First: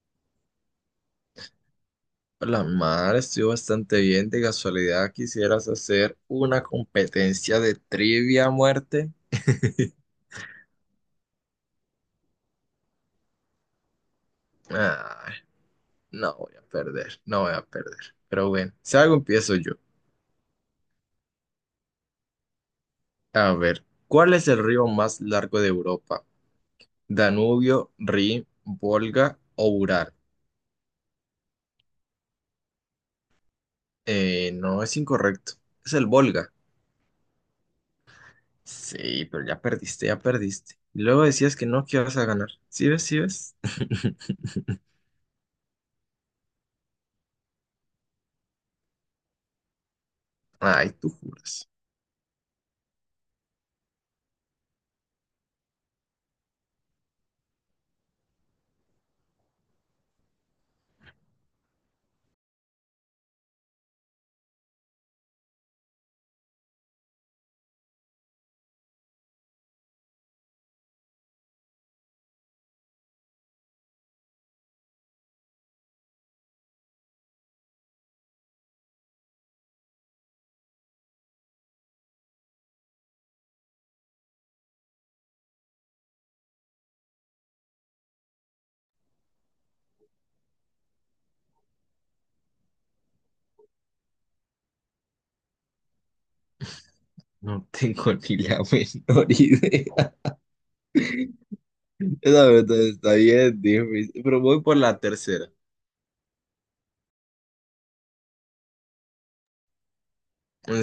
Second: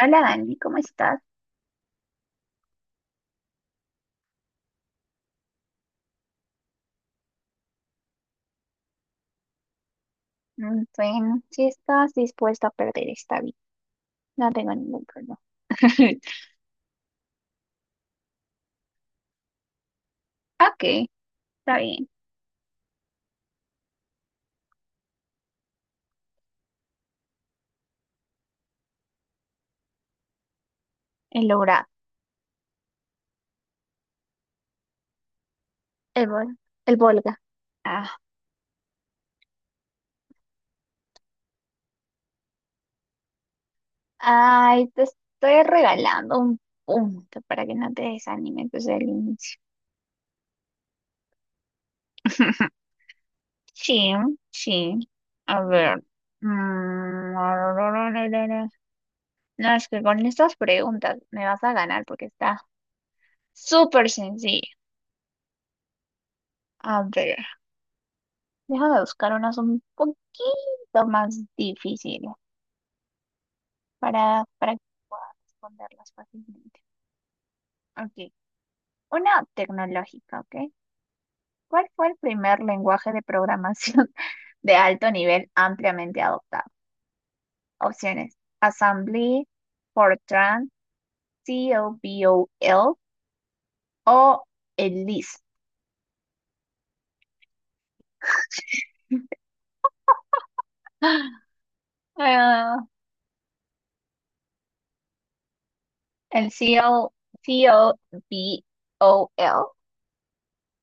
Hola Dani, ¿cómo estás? La mar, estoy bastante bien. De casualidad, ¿quisieras hacer una competencia de trivia a muerte? Bueno, si estás dispuesta a perder esta vida, no tengo ningún Ay, problema. no voy a perder, no voy a perder. Pero bueno, si algo empiezo yo. Ok, está bien. A ver, ¿cuál es el río más largo de Europa? ¿Danubio, Rin, Volga o Ural? El logrado, No, es incorrecto. Es el el, Volga. Vol- el Volga. Ah, Sí, pero ya perdiste, ya perdiste. Y luego decías que no, que ibas a ganar. ¿Sí ves, sí ves? ay, te estoy regalando un punto para que no te desanimes desde el inicio. Ay, tú juras. Sí, sí. A ver. Mm, No, es que con estas preguntas me vas a ganar porque está súper sencillo. A ver. Déjame buscar unas un poquito más difíciles para que pueda responderlas fácilmente. Ok, una tecnológica, ¿ok? ¿Cuál fue el primer lenguaje de programación de alto nivel ampliamente adoptado? Opciones: Assembly, Fortran, COBOL o el LIS. No tengo ni la menor idea. Esa pregunta Ah, está bien difícil, pero voy por la tercera. el CO COBOL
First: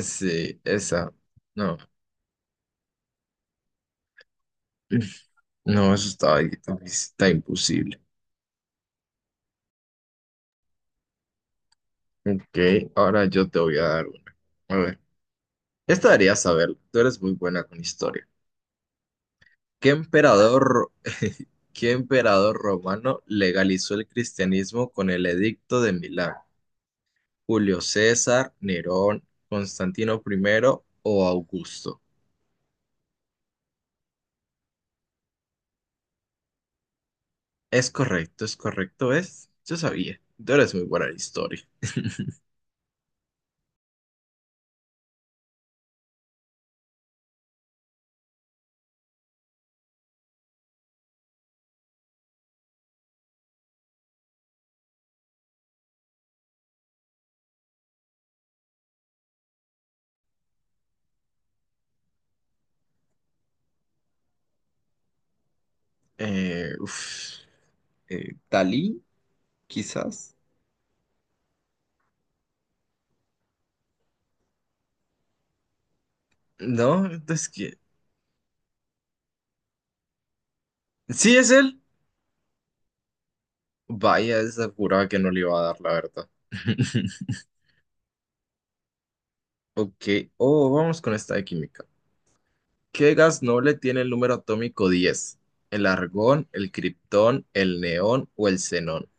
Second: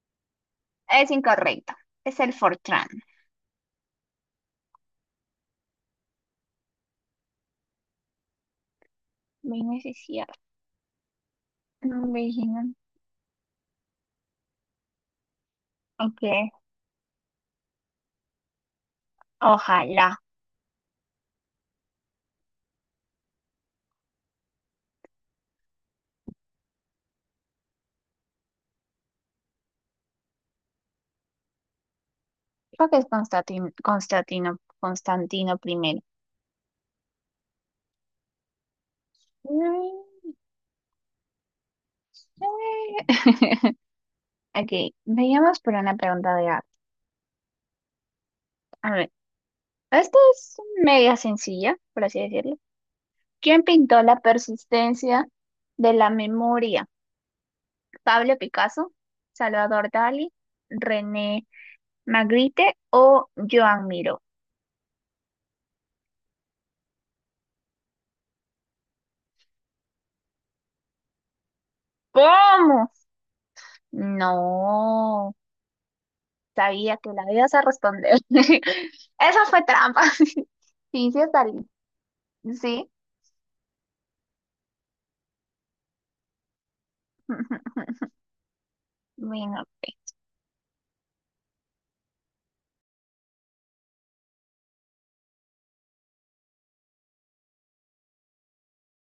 Sí, es esa. incorrecto, No, es el Fortran. no, eso está ahí, está imposible. Ven, ese sí. No, Virginia. Ok, ahora yo te voy a dar una. A ver, esta deberías Okay. saberlo. Tú eres muy buena con historia. ¿Qué Ojalá. emperador, qué emperador romano legalizó el cristianismo con el Edicto de Milán? ¿Julio César, Nerón, Constantino I o Augusto? Creo que es Constantino primero. Es correcto, es correcto, es. Yo No sabía, tú eres muy buena en historia. sé. Okay. Vayamos por una pregunta de arte. A ver, esta es media sencilla, por así decirlo. ¿Quién pintó la persistencia de la memoria? ¿Pablo Picasso, Salvador Dalí, René Magritte o Joan Miró? Uf, Dalí, quizás. ¿Cómo? No. Sabía No, que la es ibas a que... responder. Esa fue trampa. Sí, sí, Sí, está es bien. él. Sí. Vaya, esa juraba que no le iba a dar, la verdad. Bueno, ok. Ok, oh, vamos con esta de química. ¿Qué gas noble tiene el número atómico 10? ¿El argón, el criptón, el neón o el xenón?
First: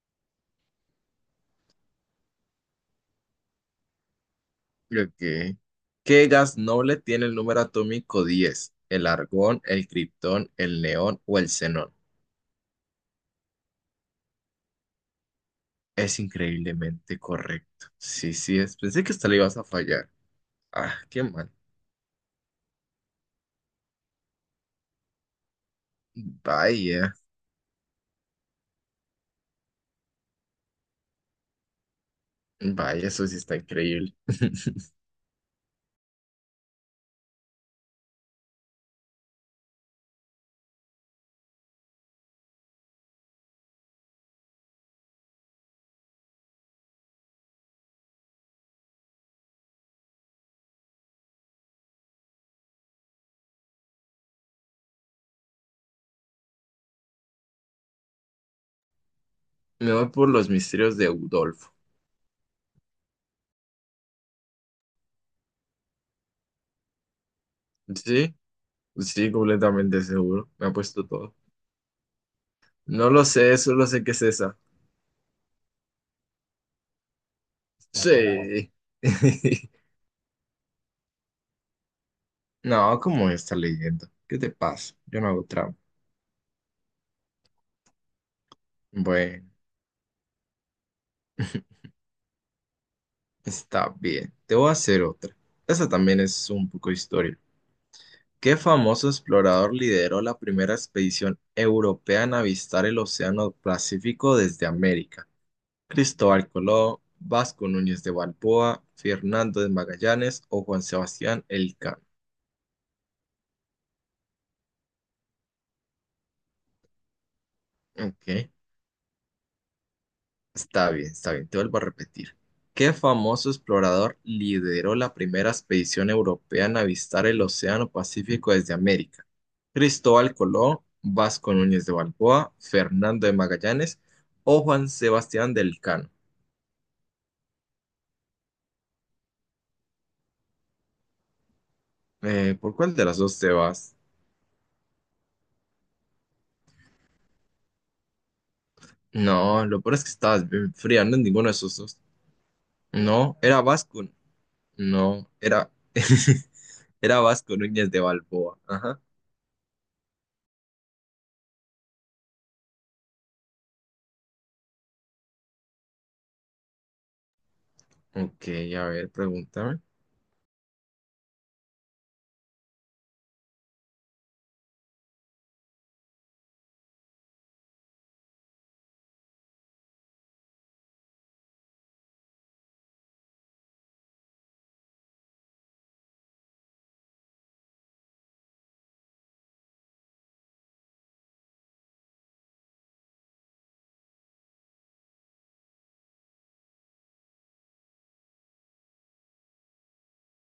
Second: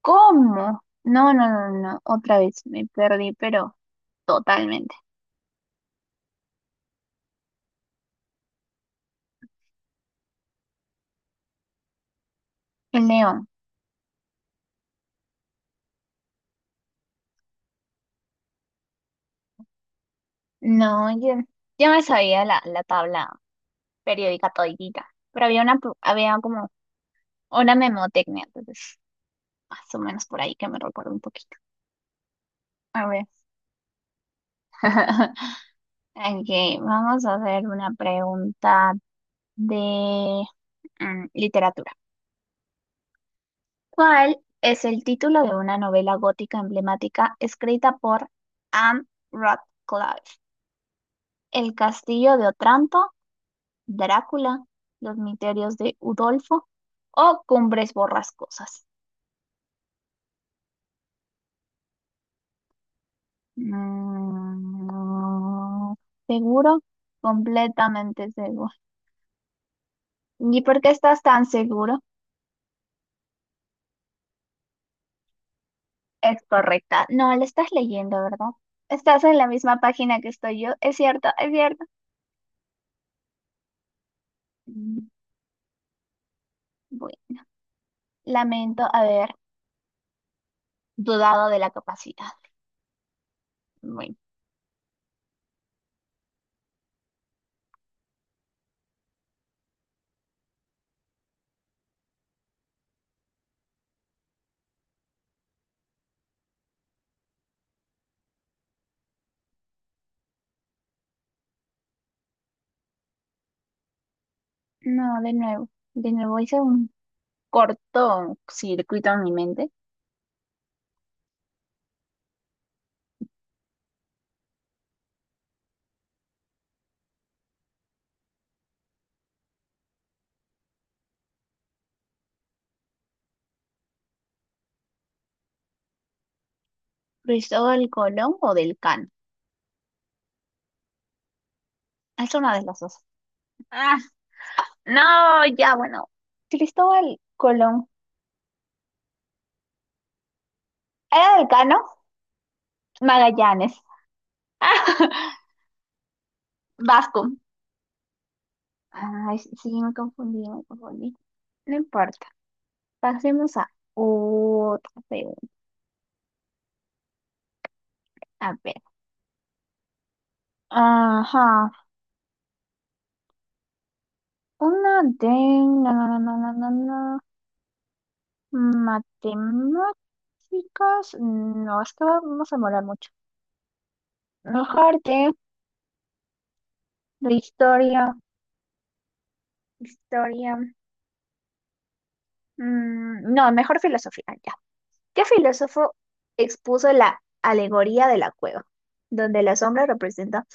¿Cómo? No, no, no, no. Otra vez me perdí, pero totalmente. Ok. ¿Qué gas noble tiene el número atómico 10? ¿El argón, el criptón, el neón o el xenón? El león. Es increíblemente correcto. Sí, sí, es. Pensé que hasta le ibas a fallar. Ah, No, qué mal. yo me sabía la tabla periódica toditita. Pero había había como Vaya, una memotecnia, entonces más o menos por ahí que me recuerdo un poquito. A vaya, ver. eso sí está increíble. Ok, vamos a hacer una pregunta de literatura. ¿Cuál es el título de una novela gótica emblemática escrita por Anne Radcliffe? ¿El castillo de Otranto, Drácula, los misterios de Udolfo o Cumbres Borrascosas? Me voy por los misterios de Udolfo. Mm, ¿Seguro? Completamente Sí, seguro. sí, completamente seguro. ¿Y Me ha por qué puesto estás todo. tan seguro? No lo sé, solo sé que es esa. Es correcta. No, la estás leyendo, ¿verdad? Estás en la Sí. misma página que estoy yo. Es cierto, es cierto. No, ¿cómo está leyendo? ¿Qué te pasa? Mm, Yo no hago trampa. Bueno, lamento haber Bueno, dudado de la capacidad. está Bueno, bien. Te voy a hacer otra. Esa también es un poco historia. ¿Qué famoso explorador lideró la primera expedición europea en avistar el Océano Pacífico desde América? ¿Cristóbal Colón, Vasco Núñez de Balboa, Fernando de Magallanes o Juan Sebastián Elcano? no, de nuevo hice un corto Ok, circuito en mi mente. Está bien, te vuelvo a repetir. ¿Qué famoso explorador lideró la primera expedición europea en avistar el Océano Pacífico desde América? ¿Cristóbal Colón, Vasco Núñez de Balboa, Fernando de Magallanes o Juan Sebastián del Elcano? ¿Cristóbal Colón o del Can? Es una de ¿Por las cuál dos. de las dos te vas? Ah, no, ya, bueno. Cristóbal Colón. No, lo peor es que estabas bien fría, no en ¿Era ninguno del de esos Cano? dos. No, era Magallanes. Vasco. No, era. Era Vasco. Vasco Núñez de Balboa. Ajá. Ay, sí, sí, me confundí. No importa. Pasemos a otra pregunta. Ok, A ver. a ver, pregúntame. Ajá. Una de... No, no, no, no, no, no. No. Matemáticas, no, es que vamos a demorar mucho. Ah, mejor de historia, historia. Mm, no, mejor filosofía, ya. ¿Qué filósofo expuso la alegoría de la cueva, donde la sombra representa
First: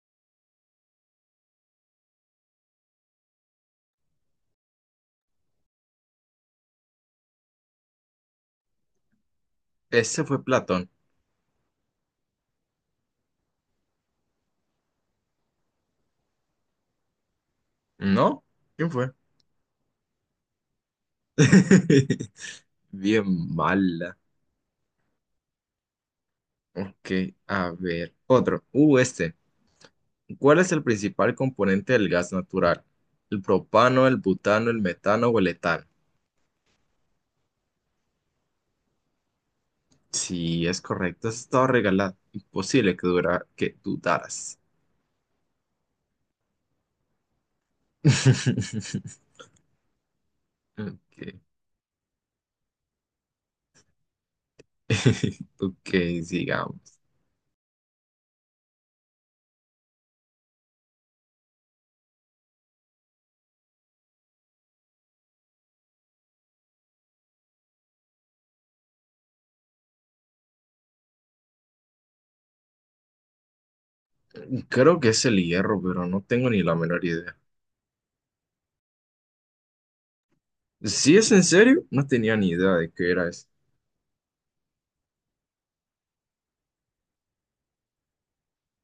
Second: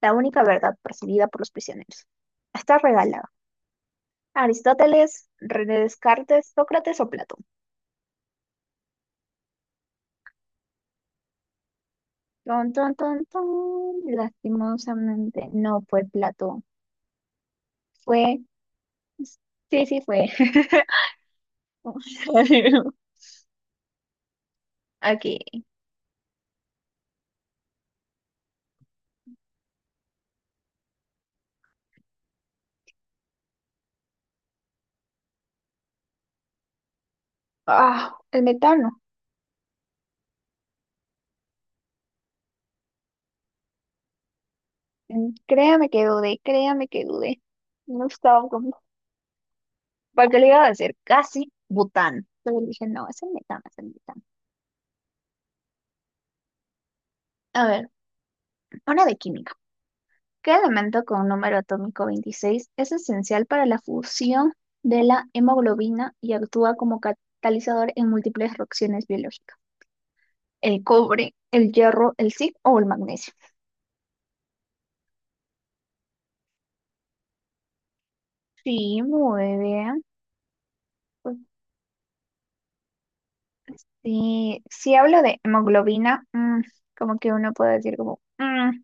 la única verdad percibida por los prisioneros? Está regalado. Aristóteles, René Descartes, Sócrates o Platón. Ese fue Platón. Ton, ton, ton, ton. Lastimosamente no fue Platón. Fue, ¿No? ¿Quién fue? sí, sí fue. Bien mala. Aquí. Ok, a ver. Otro. Este. ¿Cuál es el principal componente del gas natural? ¿El propano, el butano, el metano o el etano? Ah, el metano. Sí, es correcto. Eso estaba regalado. Imposible que dudaras. Créame que dudé, créame que dudé. No estaba como... ¿Para qué le iba a decir? Ok. Casi bután. Pero dije, no, es el metano, es el metano. Ok, sigamos. A ver, una de química. ¿Qué elemento con un número atómico 26 es esencial para la fusión de la hemoglobina y actúa como catalizador en múltiples reacciones biológicas? ¿El cobre, el hierro, el zinc o el magnesio? Creo que es el hierro, pero no tengo ni la menor idea. Sí, muy bien. Si es en serio, no tenía ni idea de qué era eso. Sí, si hablo de hemoglobina, mm, como que uno puede decir como, mm,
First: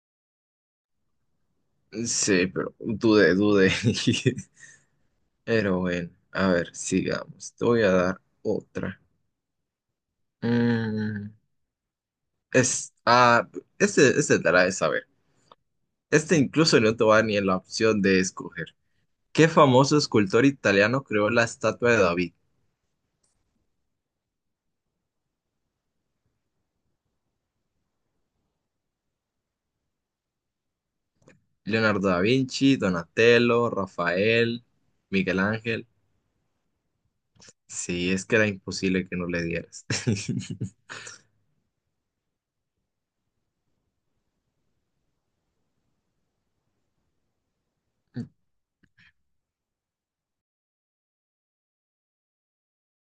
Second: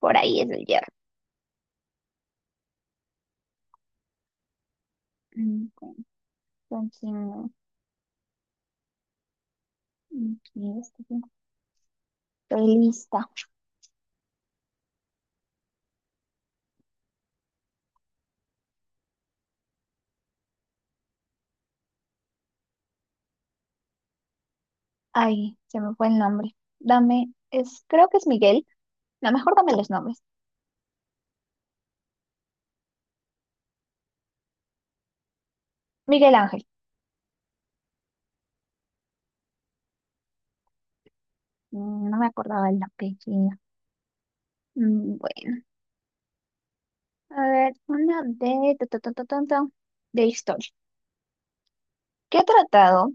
por ahí es el hierro. Sí, pero dudé, dudé. Mm, Pero bueno, a ver, Entonces, no, sigamos. Te voy a dar otra. aquí está, sí. Mm, Estoy es, lista. ah, este te la de saber. Este incluso no te va a dar ni la opción de escoger. ¿Qué famoso escultor italiano creó la estatua de David? Ay, se me fue el nombre. Creo que es Miguel. No, mejor dame los nombres. Leonardo da Vinci, Donatello, Rafael, Miguel Ángel. Miguel Ángel. Sí, es que era imposible que no le dieras. Mm, no me acordaba el apellido. Bueno, a ver, una de, tu, de historia. ¿Qué tratado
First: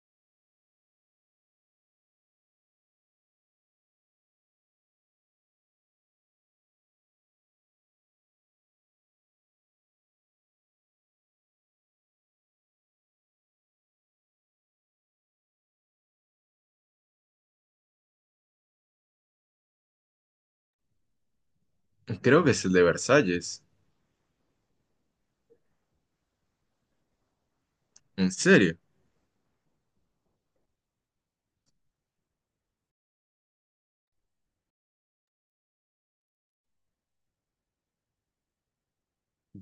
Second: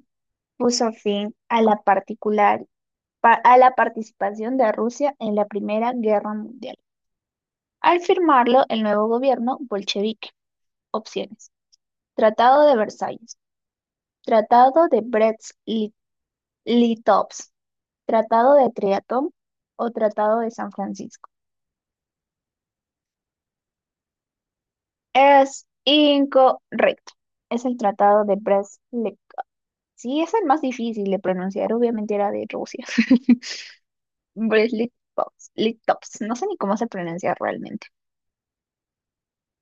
puso fin a la a la participación de Rusia en la Primera Guerra Mundial? Al firmarlo el nuevo gobierno bolchevique. Opciones. Tratado de Versalles, Tratado de Brest-Litovsk, Tratado de Triatón o Tratado de San Francisco. Creo que es el de Versalles. Es incorrecto. Es el Tratado ¿En de serio? Brest-Litovsk. Sí, es el más difícil de pronunciar, obviamente era de Rusia. Litovsk. No sé ni cómo se pronuncia realmente.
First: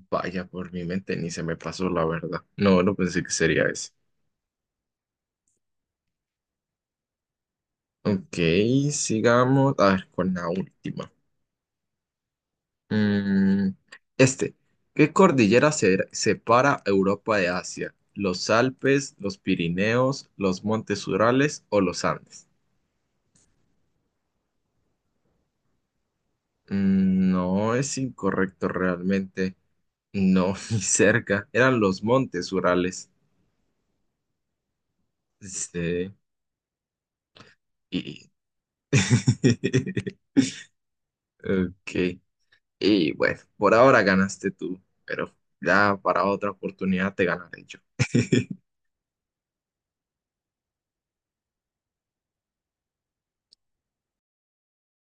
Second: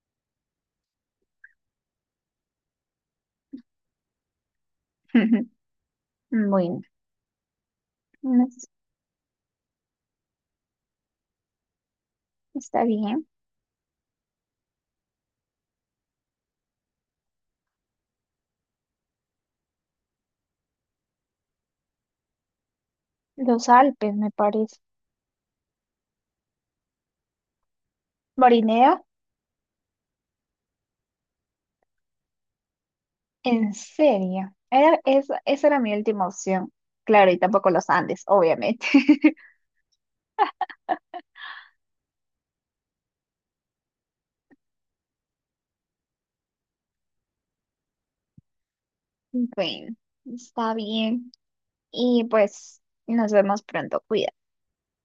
Vaya, por mi mente ni se me pasó la verdad. No, no pensé que sería ese. Bueno, Ok, no es- sigamos. A ver, con la última. está bien. Mm, este, ¿qué cordillera separa Europa de Asia? ¿Los Alpes, los Pirineos, los Montes Urales o los Andes? Los Alpes, me parece. No, es incorrecto Morinea, realmente. No, ni cerca. Eran los Montes Urales. en serio. Esa, esa era mi Sí. última opción. Claro, y tampoco los Andes, Y... obviamente. Ok. Y bueno, por ahora ganaste tú, pero ya para otra oportunidad te ganaré yo. Bueno, está bien. Y pues nos vemos pronto. Cuídate.